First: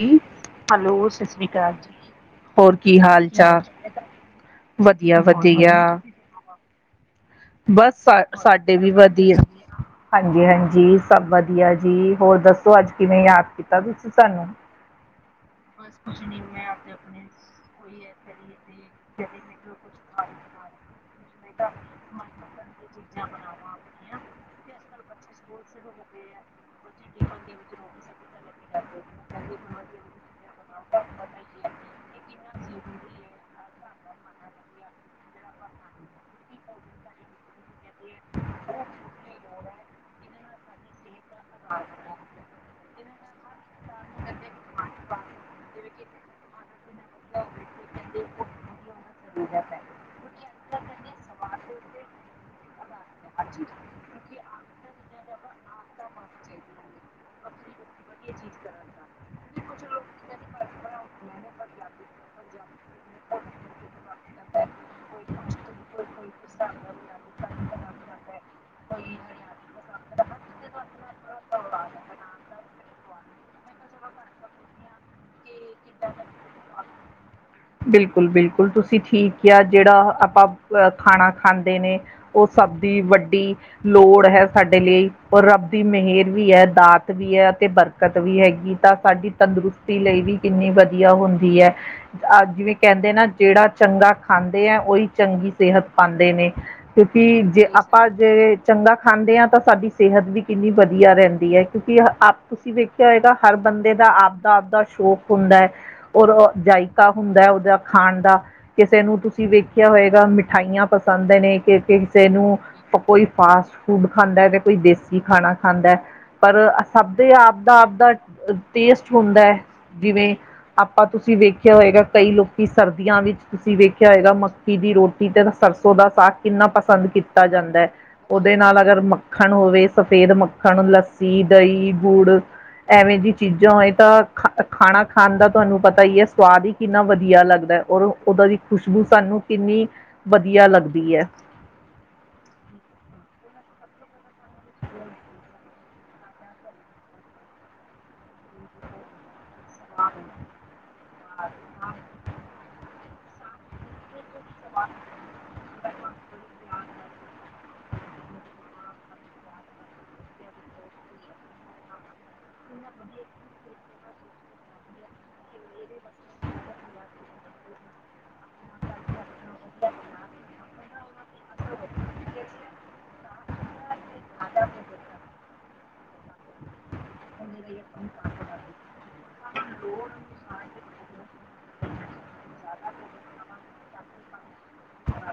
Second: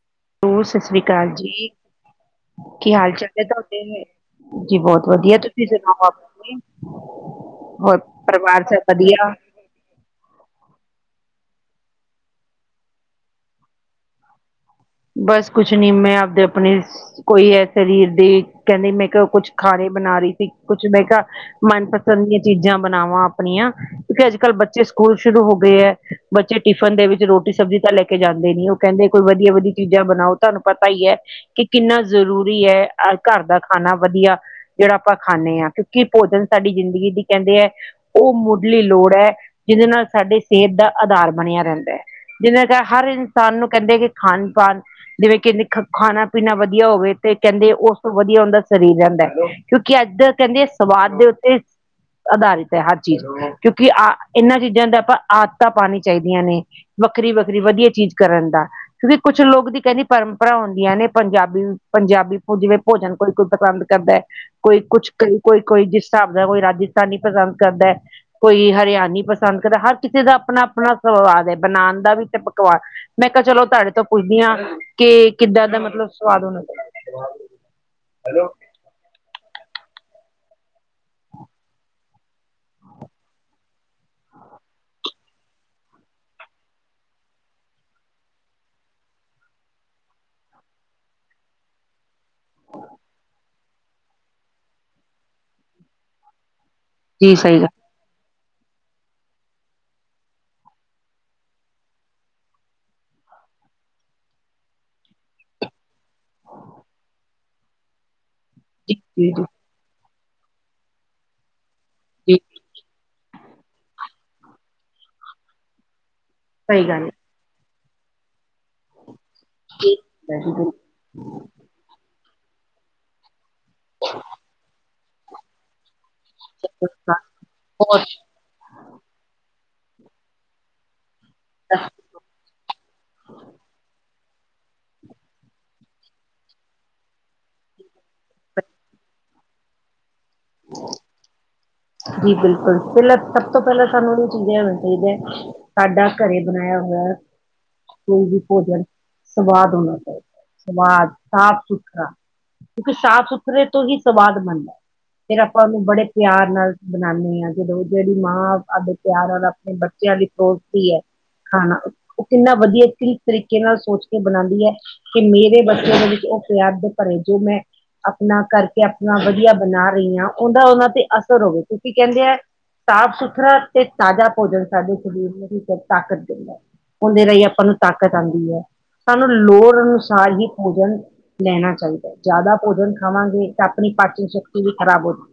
ਜੀ ਹੋਰ, ਸਾਸਰੀ ਹੈਲੋ ਸਤਿ ਕਾਲ ਸ਼੍ਰੀ ਜੀ। ਅਕਾਲ ਕੀ ਹਾਲ ਚਾਲ ਏਂ ਤੁਹਾਡੇ, ਜੀ ਬਹੁਤ ਵਧੀਆ ਤੁਸੀਂ ਸੁਣਾਓ ਆਪਣੇ। ਬਸ ਹੋਰ ਸਾ ਪਰਿਵਾਰ ਸਾਡੇ ਵੀ ਸਭ ਵਧੀਆ। ਹਾਂਜੀ- ਹਾਂਜੀ ਸਭ ਵਧੀਆ ਜੀ, ਹੋਰ ਦੱਸੋ ਅੱਜ ਕਿਵੇਂ ਯਾਦ ਕੀਤਾ ਤੁਸੀਂ ਸਾਨੂੰ। ਬਸ ਕੁਛ ਨੀ ਮੈਂ ਆਪਦੇ ਆਪਣੇ ਕੋਈ ਹੈ ਸਰੀਰ ਦੀ ਕਹਿੰਦੇ ਮੈਂ ਕੁਛ ਖਾਣੇ ਬਣਾ ਰਹੀ ਸੀ, ਕੁੱਛ ਮੈਂ ਕਿਹਾਂ ਮਨਪਸੰਦ ਦੀਆਂ ਚੀਜ਼ਾਂ ਬਣਾਵਾਂ ਆਪਣੀਆਂ ਕਿਉਂਕਿ ਅੱਜ-ਕੱਲ ਬੱਚੇ ਸਕੂਲ ਸ਼ੁਰੂ ਹੋ ਗੇ ਐ। ਬੱਚੇ ਟਿਫਨ ਦੇ ਵਿੱਚ ਰੋਟੀ ਸਬਜ਼ੀ ਤਾਂ ਲੈ ਕੇ ਜਾਂਦੇ ਨੀ ਉਹ ਕਹਿੰਦੇ ਕੋਈ ਵਧੀਆ- ਵਧੀਆ ਚੀਜ਼ਾਂ ਬਣਾਓ, ਤੁਹਾਨੂੰ ਪਤਾ ਈ ਏ ਕਿ ਕਿੰਨਾ ਜ਼ਰੂਰੀ ਐ ਘਰ ਦਾ ਖਾਣਾ ਵਧੀਆ ਜਿਹੜਾ ਆਪਾਂ ਖਾਂਨੇ ਆ, ਕਿਉਂਕਿ ਭੋਜਨ ਸਾਡੀ ਜ਼ਿੰਦਗੀ ਦੀ ਕਹਿੰਦੇ ਐ ਉਹ ਮੁੱਢਲੀ ਲੋੜ ਐ, ਜਿਹਦੇ ਨਾਲ ਸਾਡੇ ਸਿਹਤ ਦਾ ਆਧਾਰ ਬਣਿਆ ਰੈਂਦਾ ਐ। ਜਿਨਾਂ ਚਿਰ ਹਰ ਇਨਸਾਨ ਨੂੰ ਕਹਿੰਦੇ ਕਿ ਖਾਨ-ਪਾਨ ਜਿਵੇਂ ਕਹਿੰਦੇ ਖਾਣਾ-ਪੀਣਾ ਵਧੀਆ ਹੋਵੇ ਤੇ, ਕਹਿੰਦੇ ਓਸ ਤੋਂ ਵਧੀਆ ਔਂਦਾ ਸਰੀਰ ਰੈਂਦਾ ਐ। ਕਿਉਂਕਿ ਅੱਜ ਦੇ ਕਹਿੰਦੇ ਆ ਸਵਾਦ ਦੇ ਉੱਤੇ ਆਧਾਰਿਤ ਐ ਹਰ ਚੀਜ਼, ਕਿਉਂਕਿ ਆਹ ਇਨਾਂ ਚੀਜ਼ਾਂ ਦਾ ਆਪਾ ਆ -ਦਤਾ ਪਾਨੀਆ ਚਾਈਦੀਆਂ ਨੇ ਵੱਖਰੀ-ਵੱਖਰੀ ਵਧੀਆ ਚੀਜ਼ ਕਰਨ ਦਾ। ਕਿਉਂਕਿ ਕੁਛ ਲੋਕ ਦੀ ਕਹਿੰਦੀ ਪਰੰਪਰਾ ਹੁੰਦੀਆਂ ਨੇ, ਪੰਜਾਬੀ- ਪੰਜਾਬੀ ਜਿਵੇਂ ਭੋਜਨ ਕੋਈ- ਕੋਈ ਪਸੰਦ ਕਰਦਾ ਏ। ਕੋਈ ਕੁੱਛ ਕਈ ਕੋਈ- ਕੋਈ ਜਿਸ ਹਿਸਾਬ ਦਾ ਕੋਈ ਰਾਜਸਥਾਨੀ ਪਸੰਦ ਕਰਦਾ ਐ। ਕੋਈ ਹਰਿਆਣੀ ਪਸੰਦ ਕਰਦਾ, ਹਰ ਕਿਸੇ ਦਾ ਆਪਣਾ-ਅਪਣਾ ਸਵਾਦ ਐ, ਬਨਾਣ ਦਾ ਵੀ ਤੇ ਪਕਾਨ ਮੈਂ ਕਿਹਾ ਚਲੋ ਤੁਹਾਡੇ ਤੋਂ ਪੁੱਛਦੀ ਆਂ ਕਿ ਕਿੱਦਾਂ ਦਾ ਮਤਲਬ ਸਵਾਦ ਹੋਣਾ ਹੁਣ ਤੁਸੀਂ ਠੀਕ ਕਿਆ, ਜਿਹੜਾ ਆਪਾਂ ਖਾਣਾ ਖਾਂਦੇ ਨੇ, ਉਹ ਸਭ ਦੀ ਵੱਡੀ ਲੋੜ ਹੈ ਸਾਡੇ ਲਈ, ਔਰ ਰੱਬ ਦੀ ਮਹੇਰ ਵੀ ਐ, ਦਾਤ ਵੀ ਹੈ ਅਤੇ ਬਰ -ਕਤ ਵੀ ਹੈਗੀ ਤਾਂ ਸਾਡੀ ਤੰਦਰੁਸਤੀ ਲਈ ਵੀ ਕਿੰਨੀ ਵਧੀਆ ਹੁੰਦੀ ਐ। ਅੱਜ ਵੀ ਕਹਿੰਦੇ ਨਾ ਜਿਹੜਾਂ ਚੰਗਾ ਖਾਂਦੇ ਆ, ਉਹੀ ਚੰਗੀ ਸਿਹਤ ਪਾਂਦੇ ਨੇ। ਜੀ ਕਿਉਂਕਿ ਸਹੀ ਜਿਲ ਗੱਲ ਆਪਾਂ ਜੇ ਚੰਗਾ ਖਾਂਦੇ ਆਂ, ਤਾਂ ਸਾਡੀ ਸਿਹਤ ਵੀ ਕਿੰਨੀ ਵਧੀਆ ਰਹਿਦੀ ਐ ਕਿਉਂਕਿ ਆਪ ਤੁਸੀਂ ਵੇਖਿਆ ਹੋਏਗਾ, ਹਰ ਬੰਦੇ ਦਾ ਆਪਦਾ-ਆਪਦਾ ਸ਼ੌਕ ਹੁੰਦਾ ਐ, ਔਰ ਜਾਇਕਾ ਹੁੰਦਾ ਉਹਦਾ ਖਾਣ ਦਾ ਜੀ ਕਿਸੇ ਨੂੰ ਜੀ ਜੀ ਤੁਸੀਂ ਵੇਖ ਕਿਆ ਹੋਏਗਾ ਮਿਠਾਈਆਂ ਪਸੰਦ ਨੇ ਕਿਸੇ-ਕਿਸੇ ਜੀ ਨੂੰ ਕੋਈ ਫਾਸਟ ਫੂਡ ਖਾਂਦਾ ਤੇ ਕੋਈ ਦੇਸੀ ਖਾਨਾ ਖਾਂਦਾ। ਪਰ ਸਹੀ ਗੱਲ ਸਬ ਦੇ ਆਪਦਾ-ਆਪਦਾ ਟੇਸਟ ਹੁੰਦੈ। ਜਿਵੇਂ ਹੈ ਆਪਾਂ ਤੁਸੀਂ ਵੇਖੀ ਦੇਖੇਆ ਹੋਏਗਾ ਕਈ ਲੋਕੀ ਸਰਦੀਆਂ ਵਿੱਚ ਤੁਸੀਂ ਵੇਖੇਆ ਹੋਏਗਾ ਮੱਕੀ ਦੀ ਰੋਟੀ ਤੇ ਸਰਸੋਂ ਦਾ ਸਾਗ ਕਿੰਨਾ ਪਸੰਦ ਕੀਤਾ ਜਾਂਦੈ। ਹੋਰ ਓਦੇ ਨਾਲ ਅਗਰ ਮੱਖਨ ਹੋਵੇ ਸਫੈਦ ਮੱਖਨ, ਲੱਸੀ, ਦਈਂ, ਗੁੜ ਐਵੇਂ ਦੀ ਚੀਜ਼ਾਂ ਹੋਏ ਤਾਂ ਖਾ ਖਾਨਾ ਖਾਨ ਦਾ ਤੁਆਨੂੰ ਪਤਾ ਈ ਏ ਸਵਾਦ ਈ ਕਿੰਨਾ ਵਦੀਆ ਲੱਗਦਾ ਏ ਔਰ ਓਦਾਂ ਦੀ ਖੁਸ਼ਬੂ ਸਾਨੂੰ ਕਿੰਨੀ ਵਦੀਆ ਲੱਗਦੀ ਐ। ਜੀ ਬਿਲਕੁਲ ਪੈਲਾਂ ‌ ਸਬ ਤੋਂ ਪੈਲਾਂ ਸਾਨੂੰ ਏ ਚੀਜਾਂ ਆਨਾ ਚਈਦੈ। ਸਾਡਾ ਘਰੇ ਬਨਾਏਆ ਹੋਇਆ ਕੋਈ ਵੀ ਭੋਜਨ ਸਵਾਦ ਹੋਨਾ ਚਈਦਾ, ਸਵਾਦ ਸਾਫ਼-ਸੁਥਰਾ ਕਿਓਂਕਿ ਸਾਫ਼ ਸੁ ਸੁਥਰੇ ਤੋਂ ਹੀ ਸਵਾਦ ਬਨਦਾ ਫਿਰ ਆਪਾਂ ਓਨੂੰ ਬੜੇ ਪਿਆਰ ਨਾਲ ਬਨਾਨੇ ਆ‌ਂ ਜਦੋ ਜੇੜੀ ਮਾਂ ਆਬਦੇ ਪਿਆਰ ਔਰ ਆਪਨੇ ਬੱਚੇਆਂ ਦੀ ਸੋਚਤੀ ਐ। ਖਾਨਾ ਓ ਕਿੰਨਾ ਵਦੀਆ ਕੀ ਤਰੀਕੇ ਨਾਲ ਸੋਚ ਕੇ ਬਨਾਂਦੀ ਐ। ਕੀ ਮੇਰੇ ਬੱਚੇਆਂ ਦੇ ਵਿੱਚ ਓ ਪਿਆਰ ਦੇ ਭਰੇ ਜੋ ਮੈਂ ਆਪਨਾ ਕਰਕੇ ਆਪਨਾ ਵਦੀਆ ਬਨਾ ਰਈ ਆਂ ਓਦਾ ਓਨਾਂ ਤੇ ਅਸਰ ਹੋਵੇ। ਤੁਸੀਂ ਕੈਂਦੇ ਐ ਸਾਫ਼-ਸੁਥਰਾ ਤੇ ਤਾਜ਼ਾ ਭੋਜਨ ਸਾਡੇ ਸਰੀਰ ਨੂੰ ਵੀ ਫੇਰ ਤਾਕਤ ਦਿੰਦੈ। ਓਦੇ ਰਾਈਂ ਆਪਾਂ ਨੂੰ ਤਾਕਤ ਆਂਦੀ ਐ। ਸਾਨੂੰ ਲੋੜ ਅਨੁਸਾਰ ਹੀ ਭੋਜਨ ਲੈਨਾ ਚਾਈਦਾ। ਜਾਦਾ ਭੋਜਨ ਖਾਵਾਂਗੇ ਤਾਂ ਆਪਨੀ ਪਾਚਨ ਸ਼ਕਤੀ ਵੀ ਖ਼ਰਾਬ ਹੋਜੂ।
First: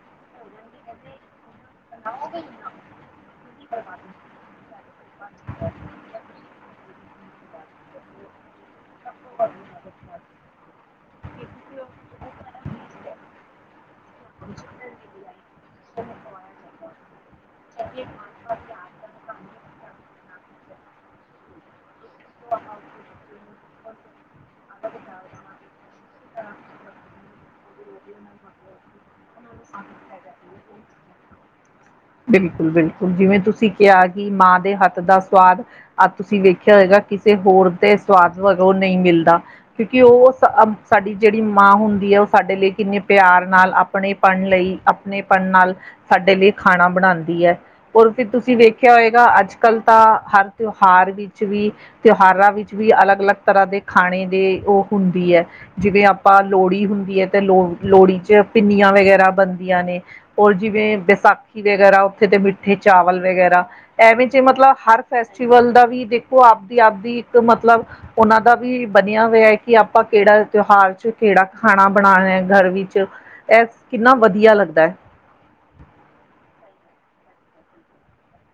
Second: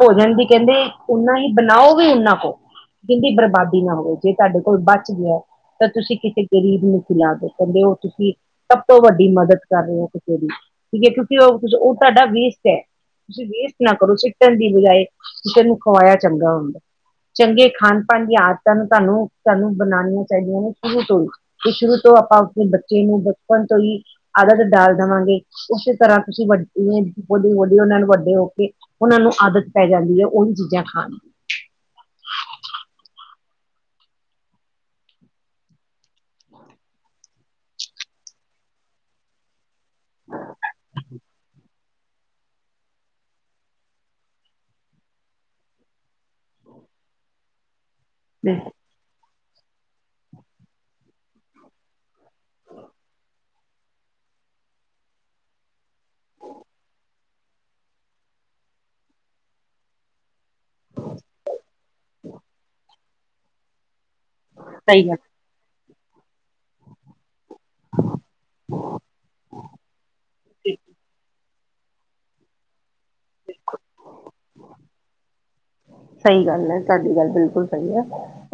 ਭੋਜਨ ਵੀ ਕੈਂਦੇ ਓਨਾ ਹੀ ਬਨਾਓ ਓ ਵੀ ਓਨਾਂ ਕ, ਜੀਦੀ ਬਰਬਾਦੀ ਨਾ ਹੋਵੇ। ਜੇ ਤੁਆਡੇ ਕੋਲ ਬਚ ਗਿਆ ਤਾਂ ਤੁਸੀਂ ਕਿਸੇ ਗਰੀਬ ਨੂੰ ਖਿਲਾ ਦੋ ਕੈਂਦੇ ਓ ਤੁਸੀਂ ਸਬ ਤੋਂ ਵੱਡੀ ਮਦਦ ਕਰ ਰਏ ਓਂ ਕਿਸੇ ਦੀ। ਕਿਓਂਕਿ ਓ ਫਿਰ ਤਾਡਾ ਵੇਸਟ ਐ ਤੁਸੀਂ ਵੇਸਟ ਨਾ ਕਰੋ ਸਿੱਟਨ ਦੀ ਬਜਾਏ ਕਿਸੇ ਨੂੰ ਖਵਾਇਆ ਚੰਗਾ ਹੁੰਦਾ, ਚੰਗੇ ਖਾਨ ਪਾਨ ਦੀ ਆਦ ਤੁਆਨੂੰ-ਤੁਆਨੂੰ-ਤੁਆਨੂੰ ਬਨਾਨੀਆਂ ਚਾਈਦੀਆਂ ਨੇ ਪੂਰੀ ਤਰਾਂ। ਤੇ ਸ਼ੁਰੂ ਤੋਂ ਆਪਾਂ ਆਪਨੇ ਬੱਚੇ ਨੂੰ ਬਚਪਨ ਤੋਂ ਈ ਆਦਤ ਡਾਲ ਦਵਾਂਗੇ, ਉਸੇ ਤਰ੍ਹਾਂ ਤੁਸੀਂ ਵੱ ਲੀ ਬੜੀ ਵਦੀਆ ਓਨਾਂ ਨੂੰ ਵੱਡੇ ਹੋ ਕੇ ਓਨਾਂ ਨੂੰ ਆਦਤ ਪੈ ਜਾਂਦੀ ਐ ਓਈ ਚੀਜ਼ਾਂ ਖਾਨ ਦੀ। ਬਿਲਕੁਲ-ਬਿਲਕੁਲ ਜਿਵੇਂ ਤੁਸੀਂ ਕਿਆ ਕੇ ਮਾਂ ਦੇ ਹੱਥ ਦਾ ਸਵਾਦ ਆ ਤੁਸੀਂ ਵੇਖੇਆ ਹੋਏਗਾ ਕਿਸੇ ਹੋਰ ਤੇ ਸਵਾਦ ਵਜੋ ਨਈਂ ਮਿਲਦਾ। ਕਿਓਂਕਿ ਓ ਸਾਡੀ ਜੇੜੀ ਮਾਂ ਹੁੰਦੀ ਏ ਓ ਸਾਡੇ ਲਈ ਕਿੰਨੇ ਪਿਆਰ ਨਾਲ ਆਪਨੇ ਪੜਨ ਲਈ ਆਪਨੇ ਪਨ ਨਾਲ ਸਾਡੇ ਲਈ ਖਾਨਾ ਬਨਾਂਦੀ ਐ ਔਰ ਫਿਰ ਤੁਸੀਂ ਦੀ ਵੇ ਕਿਆ ਹੋਏਗਾ ਅੱਜ-ਕੱਲ ਤਾਂ ਹਰ ਤਿਓਹਾਰ ਵਿੱਚ ਵੀ ਤਿਓਹਾਰਾਂ ਵਿੱਚ ਵੀ ਅਲੱਗ-ਅਲੱਗ ਤਰਾਂ ਦੇ ਖਾਨੇ ਦੇ ਓ ਹੁੰਦੀ ਐ। ਜਿਵੇਂ ਆਪਾਂ ਲੋੜੀ ਹੁੰਦੀ ਐ ਤੇ ਲੋ ਲੋੜੀ ਚ ਪਿੰਨੀਆਂ ਵਗੈ ਵਗੈਰਾ ਬਨਦੀਆਂ ਨੇ ਹੋਰ ਜਿਵੇਂ ਵਿਸਾਖੀ ਵਗੈਰਾ ਓਥੇ ਤੇ ਮਿੱਠੇ ਚਾਵਲ ਵਗੈਰਾ ਐਵੇਂ ਜੇ ਮਤਲਬ ਸਹੀ ਹਰ ਗੱਲ ਫੈਸਟੀਵਲ ਦਾ ਵੀ ਦੇਖੋ ਆਬਦੀ-ਆਬਦੀ ਤੇ ਮਤਲਬ ਓਨਾਂ ਦਾ ਵੀ ਬਨੇਆ ਹੋਏਆ ਏ ਕੇ ਆਪਾਂ ਕੇੜਾ ਤਿਓਹਾਰ ਚੋ ਕੇੜਾ ਖਾਨਾ ਬਨਾ ਐ ਘਰ ਵਿੱਚ ਐ ਕਿੰਨਾ ਵਦੀਆ ਲੱਗਦਾ। ਸਈ ਗੱਲ ਐ ਤਾਡੀ ਗੱਲ ਬਿਲਕੁਲ ਸਈ ਐ।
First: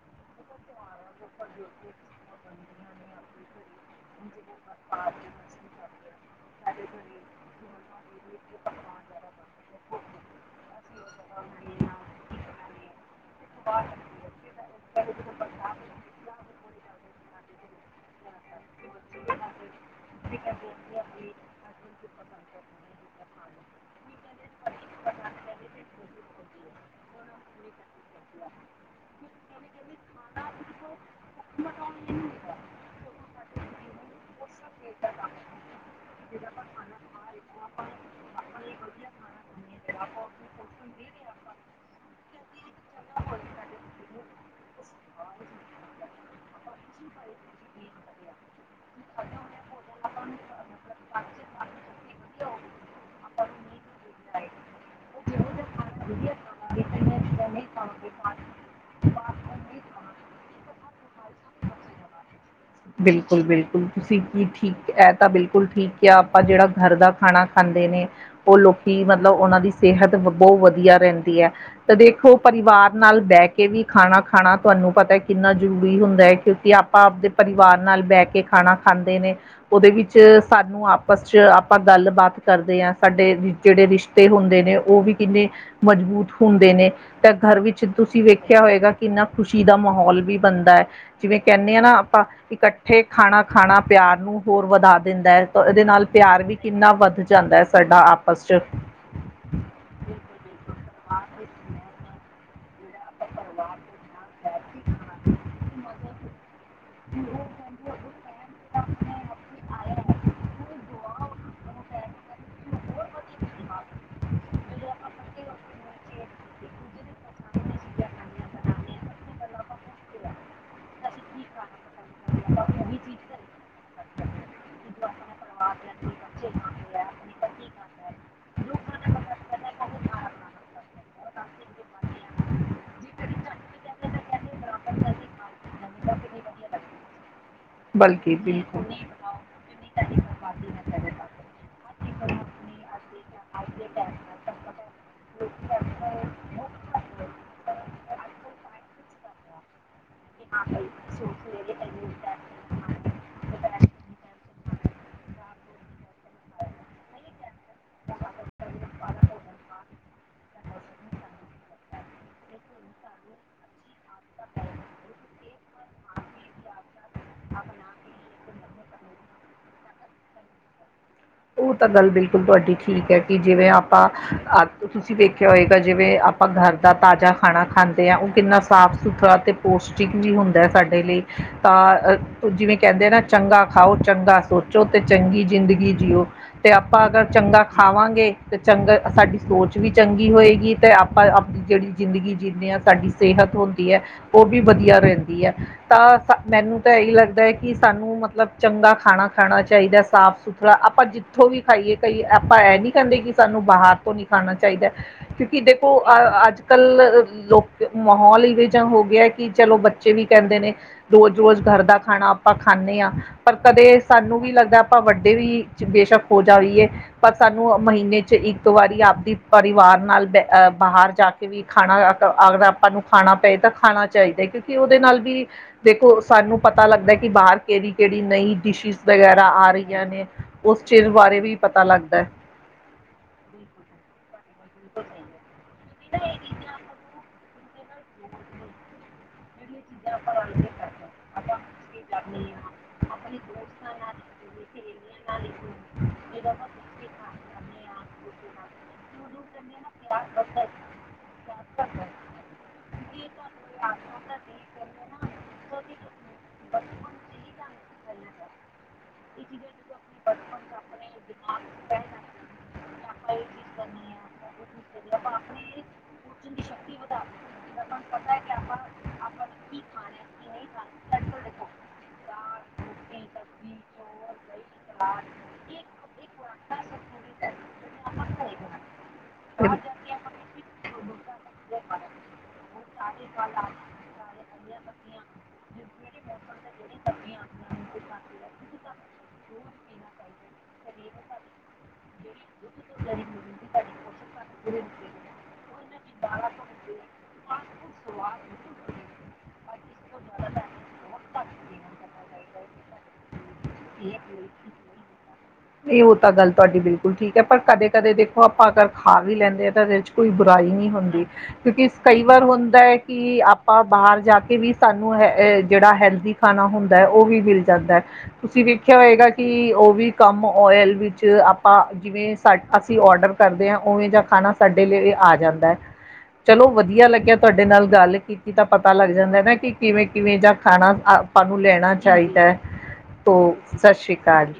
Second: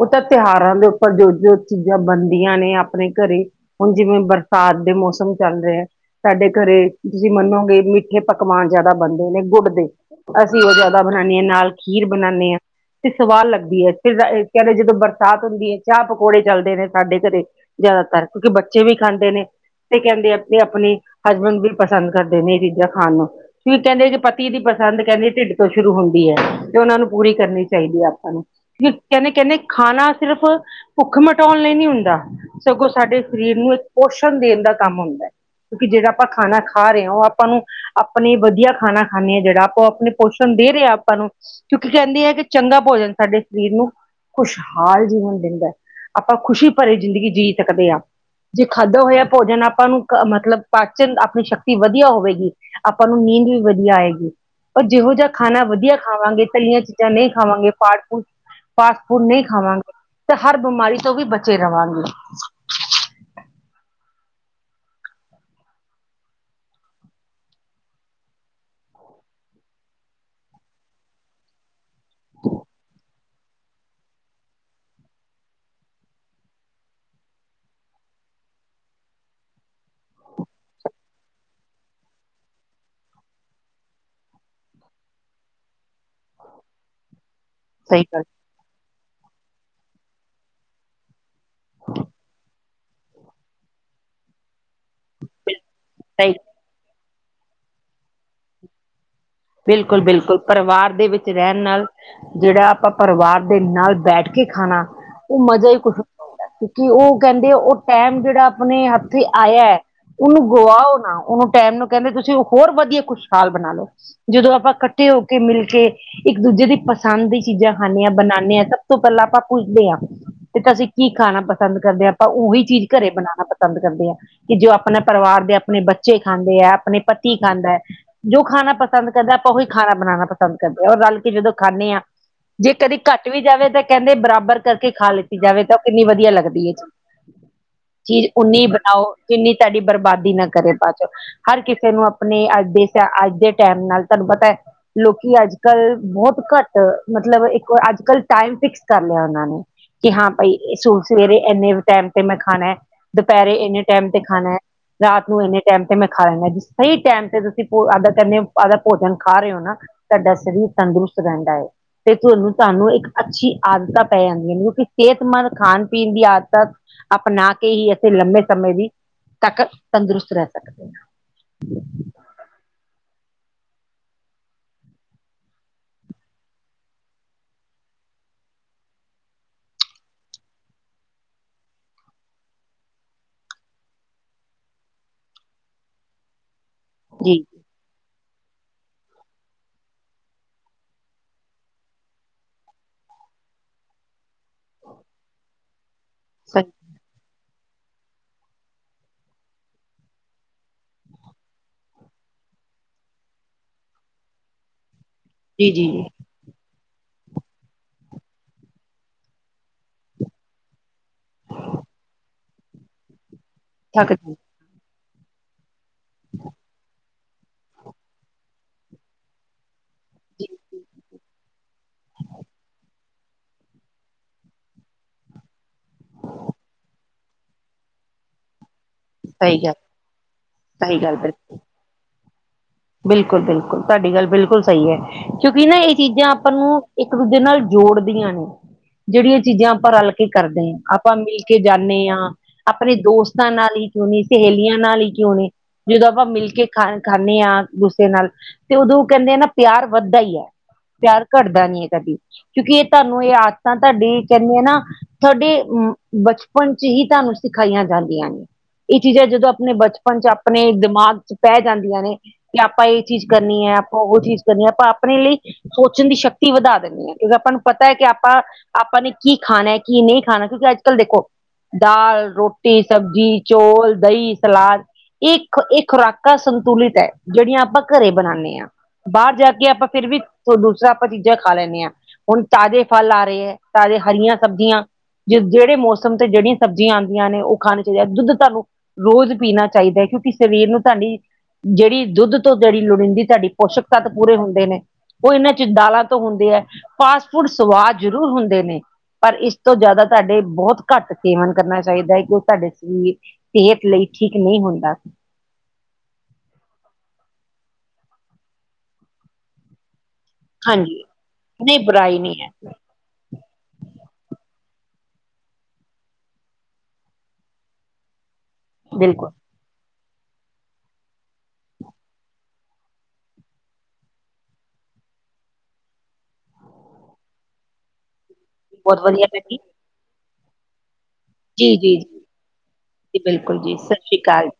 ਓ ਤਾਂ ਤਿਓਹਾਰਾਂ ਦੇ ਉੱਪਰ ਜੋ-ਜੋ ਚੀਜ਼ਾਂ ਬਨਦੀਆਂ ਨੇ ਆਪਨੇ ਘਰੇਂ ਹੁਨ ਜਿਵੇਂ ਬਰ ਸਾਗ ਦੇ ਮੌਸਮ ਚੱਲ ਰੇਆ। ਸਾਡੇ ਘਰੇ ਤੁਸੀਂ ਮੰਨੋਗੇ ਮਿੱਠੇ ਪਕਵਾਨ ਜ਼ਿਆਦਾ ਬਣਦੇ ਨੇ ਗੁੜ ਦੇ, ਅਸੀਂ ਉਹ ਜਿਆਦਾ ਬਣਾਉਣੇ ਆ ਨਾਲ ਖੀਰ ਬਣਾਉਣੇ ਆ ਤੇ ਸਵਾਦ ਲੱਗਦੀ ਏ। ਫਿਰ ਕਹਿੰਦੇ ਜਦੋਂ ਬਰਸਾਤ ਹੁੰਦੀ ਏ ਚਾਹ ਪਕੌੜੇ ਚੱਲਦੇ ਨੇ ਸਾਡੇ ਘਰੇ ਜ਼ਿਆਦਾਤਰ ਕਿਉਂਕਿ ਬੱਚੇ ਵੀ ਖਾਂਦੇ ਨੇ ਤੇ ਕਹਿੰਦੇ ਆਪਣੀ ਹਸਬੈਂਡ ਵੀ ਪਸੰਦ ਕਰਦੇ ਨੇ ਇਹ ਚੀਜ਼ਾਂ ਖਾਣ ਨੂੰ ਕੀ ਕਹਿੰਦੇ ਕਿ ਪਤੀ ਦੀ ਪਸੰਦ ਕਹਿੰਦੇ ਢਿੱਡ ਤੋਂ ਸ਼ੁਰੂ ਹੁੰਦੀ ਹੈ। ਸਾਨੂੰ ਪੂਰੀ ਕਰਨੀ ਚਾਹੀਦੀ ਹੈ ਆਪਾਂ ਨੂੰ ਕਹਿੰਦੇ ਕਹਿੰਦੇ ਖਾਣਾ ਸਿਰਫ ਭੁੱਖ ਮਿਟਾਉਣ ਲਈ ਨੀ ਹੁੰਦਾ ਸਗੋਂ ਸਾਡੇ ਸਰੀਰ ਨੂੰ ਇੱਕ ਪੋਸ਼ਣ ਦੇਣ ਦਾ ਕੰਮ ਹੁੰਦਾ ਹੈ। ਕਿਉਂਕਿ ਜਿਹੜਾ ਆਪਾਂ ਖਾਣਾ ਖਾ ਰਹੇ ਹੋ ਆਪਾਂ ਨੂੰ ਆਪਣੇ ਵਧੀਆ ਖਾਣਾ ਖਾਂਦੇ ਹਾਂ ਜਿਹੜਾ ਆਪਾਂ ਅਪੋ ਉਹ ਆਪਣੇ ਪੋਸ਼ਣ ਦੇ ਰਹੇ ਹਾਂ ਆਪਾਂ ਨੂੰ। ਕਿਉਂਕਿ ਕਹਿੰਦੇ ਹੈ ਕਿ ਚੰਗਾ ਭੋਜਨ ਸਾਡੇ ਸਰੀਰ ਨੂੰ ਖੁਸ਼ਹਾਲ ਜੀਵਨ ਦਿੰਦਾ ਹੈ ਆਪਾਂ ਖੁਸ਼ੀ ਭਰੀ ਜ਼ਿੰਦਗੀ ਜੀ ਸਕਦੇ ਹਾਂ। ਜੇ ਖਾਧਾ ਹੋਇਆ ਭੋਜਨ ਆਪਾਂ ਨੂੰ ਮਤਲਬ ਪਾਚਨ ਆਪਣੀ ਸ਼ਕਤੀ ਵਧੀਆ ਹੋਵੇਗੀ ਆਪਾਂ ਨੂੰ ਨੀਂਦ ਵਧੀਆ ਆਏਗੀ ਪਰ ਜਿਹੋ ਖਾਣਾ ਵਧੀਆ ਖਾਵਾਂਗੇ ਤਲੀਆਂ ਚੀਜ਼ਾਂ ਨਹੀਂ ਖਾਵਾਂਗੇ ਫਾਸਟ ਫੂਡ ਫਾਸਟ ਫੂਡ ਨਹੀਂ ਖਾਵਾਂਗੇ ਤੇ ਹਰ ਬਿਮਾਰੀ ਤੋਂ ਵੀ ਬਚੇ ਰਵਾਂਗੇ। ਬਿਲਕੁਲ ਬਿਲਕੁਲ ਤੁਸੀਂ ਕੀ ਠੀਕ ਹੈ ਤਾਂ ਬਿਲਕੁਲ ਠੀਕ ਆ ਆਪਾਂ ਜਿਹੜਾ ਘਰ ਦਾ ਖਾਣਾ ਖਾਂਦੇ ਨੇ ਉਹ ਲੋਕੀ ਮਤਲਬ ਉਹਨਾਂ ਦੀ ਸਿਹਤ ਬਹੁਤ ਵਧੀਆ ਰਹਿੰਦੀ ਏ। ਦੇਖੋ ਪਰਿਵਾਰ ਨਾਲ ਬੈ ਕੇ ਵੀ ਖਾਣਾ ਖਾਣਾ ਤੁਹਾਨੂੰ ਪਤਾ ਕਿੰਨਾ ਜ਼ਰੂਰੀ ਹੁੰਦਾ ਹੈ ਕਿਉਂਕਿ ਆਪਾਂ ਆਪਦੇ ਪਰਿਵਾਰ ਨਾਲ ਬਹਿ ਕੇ ਖਾਣਾ ਖਾਂਦੇ ਨੇ। ਉਹਦੇ ਵਿੱਚ ਸਾਨੂੰ ਆਪਸ ਚ ਆਪਾਂ ਗੱਲਬਾਤ ਕਰਦੇ ਹਾਂ ਸਾਡੇ ਜਿਹੜੇ ਰਿਸ਼ਤੇ ਤੇ ਹੁੰਦੇ ਨੇ ਉਹ ਵੀ ਕਿੰਨੇ ਮਜ਼ਬੂਤ ਹੁੰਦੇ ਨੇ ਤਾਂ ਘਰ ਵਿੱਚ ਸਹੀ ਤੁਸੀਂ ਗੱਲ, ਵੇਖਿਆ ਹੋਏਗਾ ਕਿੰਨਾ ਖੁਸ਼ੀ ਮਾਹੌਲ ਵੀ ਬਣਦਾ ਐ। ਜਿਵੇਂ ਕਹਿੰਦੇ ਆ ਨਾ ਇਕੱਠੇ ਖਾਣਾ ਖਾਣਾ ਪਿਆਰ ਨੂੰ ਹੋਰ ਵਧਾ ਦਿੰਦਾ ਐ ਤਾਂ ਇਹਦੇ ਨਾਲ ਸਹੀ ਪਿਆਰ ਵੀ ਕਿੰਨਾ ਵੱਧ ਜਾਂਦਾ ਹੈ ਸਾਡਾ ਆਪਸ ਚ ਬਿਲਕੁਲ ਬਿਲਕੁਲ ਪਰਿਵਾਰ ਦੇ ਵਿੱਚ ਰਹਿਣ ਨਾਲ ਜਿਹੜਾ ਆਪਾਂ ਪਰਿਵਾਰ ਦੇ ਨਾਲ ਬੈਠ ਕੇ ਖਾਣਾ ਉਹ ਮਜ਼ਾ ਹੀ ਕੁੱਛ ਹੋਰ ਕਿਉਂਕਿ ਉਹ ਕਹਿੰਦੇ ਉਹ ਟਾਈਮ ਜਿਹੜਾ ਆਪਣੇ ਹੱਥੇ ਆਇਆ ਉਹਨੂੰ ਗੁਆਓ ਨਾ ਉਹਨੂੰ ਟੈਮ ਨੂੰ ਕਹਿੰਦੇ ਤੁਸੀਂ ਉਹ ਹੋਰ ਵਧੀਆ ਖੁਸ਼ਹਾਲ ਬਣਾ ਲਓ। ਜਦੋਂ ਆਪਾਂ ਇਕੱਠੇ ਹੋ ਕੇ ਮਿਲ ਕੇ ਇੱਕ ਦੂਜੇ ਦੀ ਮ ਪਸੰਦ ਦੀ ਚੀਜ਼ਾਂ ਖਾਂਦੇ ਹਾਂ ਬਣਾਉਂਦੇ ਹਾਂ ਸਭ ਤੋਂ ਪਹਿਲਾਂ ਆਪਾਂ ਪੁੱਛਦੇ ਹਾਂ ਤੇ ਤੁਸੀਂ ਕੀ ਖਾਣਾ ਪ ਪਸੰਦ ਕਰਦੇ ਹਾਂ ਉਹੀ ਚੀਜ਼ ਘਰੇ ਬਣਾਉਣਾ ਪਸੰਦ ਕਰਦੇ ਹਾਂ। ਕਿ ਜੋ ਆਪਣੇ ਪਰਿਵਾਰ ਦੇ ਆਪਣੇ ਬੱਚੇ ਖਾਂਦੇ ਹੈ ਆਪਣੇ ਪਤੀ ਖਾਂਦਾ ਹੈ ਜੋ ਖਾਣਾ ਪ ਪਸੰਦ ਕਰਦਾ ਆਪਾਂ ਉਹੀ ਖਾਣਾ ਬਣਾਉਣਾ ਪਸੰਦ ਕਰਦੇ ਹਾਂ ਰ ਰਲ ਕੇ ਖਾਣੇ ਆ। ਜੇ ਕਦੇ ਘੱਟ ਵੀ ਜਾਵੇ ਤਾਂ ਕਹਿੰਦੇ ਬਰਾਬਰ ਕਰਕੇ ਖਾ ਲਿੱਤੀ ਜਾਵੇ ਤਾਂ ਉਹ ਕਿੰਨੀ ਵਧੀਆ ਲੱਗਦੀ ਐ। ਚੀਜ਼ ਬਲਕਿ ਓਨੀ ਬਿਲਕੁਲ ਬਣਾਓ ਜਿਨੀ ਤੁਹਾਡੀ ਬਰਬਾਦੀ ਨਾ ਕਰੇ ਪਾਚੋ ਹਰ ਕਿਸੇ ਨੂੰ ਆਪਣੇ ਅੱਜ ਦੇ ਅੱਜ ਦੇ ਟਾਈਮ ਨਾਲ ਤੁਹਾਨੂੰ ਪਤਾ ਲੋਕੀ ਅੱਜ ਕੱਲ੍ਹ ਬਹੁਤ ਘੱਟ ਮਤਲਬ ਇੱਕ ਅੱਜ ਕੱਲ੍ਹ ਟਾਈਮ ਫਿਕਸ ਕਰ ਲਿਆ ਉਹਨਾਂ ਨੇ ਕਿ ਹਾਂ ਭਾਈ ਸੂ ਸਵੇਰੇ ਇੰਨੇ ਟਾਈਮ ਤੇ ਮੈਂ ਖਾਣਾ ਹੈ ਦੁਪਹਿਰੇ ਇੰਨੇ ਟਾਈਮ ਤੇ ਖਾਣਾ ਹੈ। ਰਾਤ ਨੂੰ ਇੰਨੇ ਟਾਈਮ ਤੇ ਮੈਂ ਖਾ ਲੈਂਦਾ ਜ ਸਹੀ ਟਾਈਮ ਤੇ ਤੁਸੀਂ ਫੂਡ ਆਡਰ ਕਰ ਆਪਦਾ ਭੋਜਨ ਖਾ ਰਹੇ ਹੋ ਨਾ ਤੁਹਾਡਾ ਸਰੀਰ ਤੰਦਰੁਸਤ ਰਹਿੰਦਾ ਹੈ ਤੇ ਤੁਹਾਨੂੰ ਤੁਹਾਨੂੰ ਇੱਕ ਅੱਛੀ ਆਦਤਾਂ ਪੈ ਜਾਂਦੀਆਂ ਨੇ ਕਿਉਂਕਿ ਸਿਹਤਮੰਦ ਖਾਣ ਪੀਣ ਦੀ ਆਦਤਾਂ ਅਪਣਾ ਕੇ ਹੀ ਅਸੀਂ ਲੰਮੇ ਸਮੇਂ ਦੀ ਤੱਕ ਤੰਦਰੁਸਤ ਰਹਿ ਸਕਦੇ ਹਾਂ। ਉਹ ਤਾਂ ਗਲ ਬਡੀ ਠੀਕ ਐ ਕਿ ਜਿਵੇਂ ਆਪਾਂ, ਅਪ ਤੁਸੀਂ ਦੇਖਿਆ ਹੋਏਗਾ ਜਿਵੇਂ ਅਪ ਆਪਾਂ ਘਰ ਦਾ ਤਾਜ਼ਾ ਖਾਣਾ ਖਾਂ ਤੇ ਉਹ ਕਿੰਨਾ ਸਾਫ਼ ਸੁਥਰਾ ਤੇ ਪੋਸ਼ਟਿਕ ਵੀ ਹੁੰਦਾ ਸਾਡੇ ਲਈ, ਤਾਂ ਜਿਵੇਂ ਕੈਂਦੇ ਨਾ, ਚੰਗਾ ਖਾਓ ਚੰਗਾ ਸੋਚੋ ਤੇ ਚੰਗੀ ਜ਼ਿੰਦਗੀ ਜੀਓ ਤੇ ਆਪਾਂ ਅਗਰ ਜੀ ਚੰਗਾ ਖਾਵਾਂਗੇ, ਤੇ ਚੰਗਾ, ਸਾਡੀ ਸੋਚ ਵੀ ਚੰਗੀ ਹੋਏਗੀ ਤੇ ਆਪਾਂ ਆਪ ਜੇੜੀ ਜ਼ਿੰਦਗੀ ਜਿਣੇ ਆ ਸਾਡੀ ਸਿਹਤ ਹੁੰਦੀ ਹੈ, ਉਹ ਵੀ ਵਧੀਆ ਰਹਿੰਦੀ ਐ, ਤਾਂ ਸਹੀ ਮੈਨੂੰ ਤਾਂ ਇਹੀ ਲੱਗਦਾ ਕਿ ਸਾਨੂੰ ਮਤਲਬ ਚੰਗਾ ਖਾਣਾ, ਖਾਣਾ ਚਾਹੀਦਾ ਸਾਫ- ਸੁਥਰਾ ਆਪਾਂ ਜਿ ਜਿੱਥੋਂ ਵੀ ਖਾਈਏ, ਕਈ ਆਪਾਂ ਐਹ ਨੀ ਕਹਿੰਦੇ ਕਿ ਸਾਨੂੰ ਬਾਹਰ ਤੋਂ ਨਹੀਂ ਖਾਣਾ ਚਾਹੀਦਾ ਕਿਉਂਕਿ ਜੀ ਜੀ ਦੇਖੋ, ਜੀ ਅਹ ਅੱਜ- ਕੱਲ ਲੋਕ ਮਾਹੌਲ ਇਵੇਂ ਜਾ ਹੋ ਗਿਆ, ਕਿ ਚਲੋ ਬੱਚੇ ਵੀ ਕੈਂਦੇ ਨੇ ਰੋਜ਼- ਰੋਜ਼ ਗਰ ਦਾ ਖਾਣਾ ਆਪਾਂ ਖਾਂਣੇ ਆਂ ਪਰ ਕਦੇ ਥੱਕ ਸਾਨੂੰ ਵੀ ਲੱਗਦਾ ਆਪਾਂ ਵੱਡੇ ਵੀ, ਬੇਸ਼ੱਕ ਹੋ ਜਾਈਏ ਪਰ ਸਾਨੂੰ ਮਹੀਨੇ 'ਚ ਇੱਕ ਵਾਰੀ ਆਪਦੀ ਪਰਿਵਾਰ ਨਾਲ ਬੈ, ਬਾਹਰ ਜਾ ਕੇ ਵੀ ਖਾਣਾ ਆ ਆਗਦਾ ਨੂੰ ਖਾਣਾ ਪਏ ਤਾਂ ਖਾਣਾ ਚਾਈਦਾ, ਕਿਉਂਕਿ ਉਹਦੇ ਨਾਲ ਵੀ ਦੇਖੋ ਸਾਨੂੰ ਪਤਾ ਲੱਗਦਾ ਕਿ ਬਾਹਰ ਕੇੜੀ- ਕੇੜੀ ਨਈਂ ਡਿਸ਼ਿਜਸ ਵਗੈਰਾ ਸਹੀ ਆ ਗੱਲ ਰਹੀਆਂ ਨੇ, ਉਸ ਸਹੀ ਚੀਜ਼ ਗੱਲ ਬਿਲਕੁਲ ਬਾਰੇ ਵੀ ਪਤਾ ਲੱਗਦਾ ਬਿਲਕੁਲ- ਬਿਲਕੁਲ, ਤੁਹਾਡੀ ਗੱਲ ਬਿਲਕੁਲ ਸਹੀ ਐ, ਕਿਉਂਕਿ ਨਾ ਇਹ ਚੀਜ਼ਾਂ ਆਪਾਂ ਨੂੰ, ਇੱਕ ਦੂਜ ਦੇ ਨਾਲ ਜੋੜਦੀਆਂ ਨੇ, ਜੇੜੀਆਂ ਚੀਜ਼ਾਂ ਆਪਾਂ ਰਲ ਕੇ ਕਰਦੇ ਆਂ, ਆਪਾਂ ਮਿਲ ਕੇ ਜਾਂਨੇ ਆਂ ਆਪਣੇ ਦੋਸਤਾਂ ਨਾਲ ਹੀ ਕਿਉਂ ਨੀ, ਸਹੇਲੀਆਂ ਨਾਲ ਹੀ ਕਿਉਂ ਨੀ ਜਦੋਂ ਆਪਾਂ ਮਿਲ ਕੇ ਖਾ, ਖਾਂਣੇ ਆ ਗੁੱਸੇ ਨਾਲ, ਤੇ ਉਦੋਂ ਕੈਂਦੇ ਆ ਨਾ ਪਿਆਰ ਵੱਧਦਾ ਈ ਆ ਪਿਆਰ ਘੱਟਦਾ ਨੀ ਐ ਕਦੀ, ਕਿਉਂਕਿ ਇਹ ਤੁਹਾਨੂੰ ਇਹ ਆਦਤਾਂ ਤੁਹਾਡੀ ਕਹਿੰਦੇ ਆ ਨਾ ਤਾਡੇ ਬਚਪਨ 'ਚ ਹੀ ਤੁਹਾਨੂੰ ਸਿਖਾਈਆਂ ਜਾਂਦੀਆਂ ਨੇ ਇਹ ਚੀਜ਼ਾਂ ਜਦੋਂ ਆਪਣੇ ਬਚਪਨ 'ਚ ਆਪਣੇ ਦਿਮਾਗ 'ਚ ਪੈ ਜਾਂਦੀਆਂ ਨੇ ਕਿ ਆਪਾਂ ਇਹ ਚੀਜ਼ ਕਰਨੀ ਐ, ਆਪਾਂ ਉਹ ਚੀਜ਼ ਕਰਨੀ ਐ, ਆਪਾਂ ਆਪਣੇ ਲਈ ਸੋਚਣ ਦੀ ਸ਼ਕਤੀ ਵਧਾ ਦਿੰਦੇ ਆਂ, ਕਿਉਂਕਿ ਆਪਾਂ ਨੂੰ ਪਤਾ ਐ ਕਿ ਆਪਾਂ, ਆਪਾਂ ਆਪਾਂ ਨੇ ਕੀ ਖਾਣਾ, ਕੀ ਨੀ ਖਾਣਾ ਕਿਉਂਕਿ ਅੱਜ- ਕੱਲ ਦੇਖੋ, ਦਾਲ, ਰੋਟੀ, ਸਬਜ਼ੀ ਚੌਲ, ਦਹੀਂ, ਸਲਾਦ ਇਹ ਇੱਕ, ਇਹ ਖੁਰਾਕਾਂ ਸੰਤੁਲਿਤ ਐ ਜੇੜੀਆਂ ਆਪਾਂ ਘਰੇ ਬਣਾਣੇ ਆਂ, ਬਾਹਰ ਜਾ ਕੇ ਆਪਾਂ ਫੇਰ ਵੀ, ਦੂਸਰਾ ਆਪਾਂ ਚੀਜ਼ਾਂ ਖਾ ਲੈਂਦੇ ਆਂ ਹੁਣ ਤਾਜ਼ੇ ਫਲ ਆ ਰਹੇ ਐ, ਤਾਜ਼ੇ ਹਰੀਆਂ ਸਬਜ਼ੀਆਂ ਜ ਜੇੜੇ ਮੌਸਮ ਤੇ ਜੇੜੀਆਂ ਸਬਜ਼ੀਆਂ ਆਉਂਦੀਆਂ ਨੇ, ਉਹ ਖਾਣ ਚਾਹੀਦੀਆਂ, ਦੁੱਧ ਤੁਹਾਨੂੰ ਰੋਜ਼ ਪੀਣਾ ਚਾਹੀਦਾ ਐ, ਕਿਉਂਕਿ ਸਰੀਰ ਨੂੰ ਤਾਡੀ ਜੇੜੀ ਦੁੱਧ ਤੋਂ ਜੇੜੀ ਲੋੜੀਂਦੀ ਤੁਹਾਡੀ ਪੋਸ਼ਕ ਤਤ ਪੂਰੇ ਹੁੰਦੇ ਨੇ, ਉਹ ਇਹਨਾਂ 'ਚ ਦਾਲਾਂ ਤੋਂ ਹੁੰਦੇ ਐ ਫਾਸਟ ਫੂਡ ਸੁਆਦ ਜ਼ਰੂਰ ਹੁੰਦੇ ਨੇ ਪਰ ਇਸ ਤੋਂ ਜ਼ਿਆਦਾ ਤਾਡੇ ਬਹੁਤ ਘੱਟ ਸੇਵਨ ਕਰਨਾ ਚਾਹੀਦਾ, ਕਿਉਂ ਤੁਹਾਡੇ ਸਰੀਰ ਸੇਹਤ ਲਈ ਠੀਕ ਨਹੀਂ ਹੁੰਦਾ ਇਹ ਉਹ ਤਾਂ ਗੱਲ ਤੁਹਾਡੀ ਬਿਲਕੁਲ ਠੀਕ ਐ, ਪਰ ਕਦੇ -ਕਦੇ ਦੇਖੋ ਆਪਾਂ ਅਗਰ ਖਾ ਵੀ ਲੈਂਦੇ ਹਾਂ ਤਾਂ ਇਹਦੇ 'ਚ ਕੋਈ ਬੁਰਾਈ ਨੀ ਹਾਂਜੀ ਹੁੰਦੀ, ਨਹੀਂ ਕਿਉਂਕਿ ਬੁਰਾਈ ਕਈ ਨਹੀਂ ਵਾਰ ਹੈ ਹੁੰਦਾ ਏ ਕਿ ਆਪਾਂ ਬਾਹਰ ਜਾ ਕੇ ਵੀ ਸਾਨੂੰ ਹੈ ਜੇੜਾ ਹੈਲਦੀ ਖਾਣਾ ਹੁੰਦਾ, ਉਹ ਵੀ ਮਿਲ ਜਾਂਦਾ ਤੁਸੀਂ ਵੇਖਿਆ ਹੋਏਗਾ ਬਿਲਕੁਲ ਕਿ ਉਹ ਵੀ ਕੰਮ, ਆਇਲ ਵਿੱਚ ਆਪਾਂ ਜਿਵੇਂ ਸਾ ਅਸੀਂ ਔਡਰ ਕਰਦੇ ਆਂ, ਉਵੇਂ ਦਾ ਖਾਣਾ ਸਾਡੇ ਲਈ ਇਹ ਆ ਜਾਂਦਾ ਚਲੋ ਵਧੀਆ ਲੱਗਿਆ ਤੁਹਾਡੇ ਨਾਲ ਗੱਲ ਕੀਤੀ ਤਾਂ ਪਤਾ ਬਹੁਤ ਲੱਗ ਵਧੀਆ ਜਾਂਦਾ ਨਾ ਲੱਗੀ ਕਿ ਕਿਵੇਂ- ਕਿਵੇਂ ਜਾਂ ਖਾਣਾ ਆਪਾਂ ਨੂੰ ਜੀ ਲੈਣਾ ਜੀ ਜੀ ਚਾਹੀਦਾ ਹੈ, ਤੋ ਸਤਿ ਸ਼੍ਰੀ ਅਕਾਲ।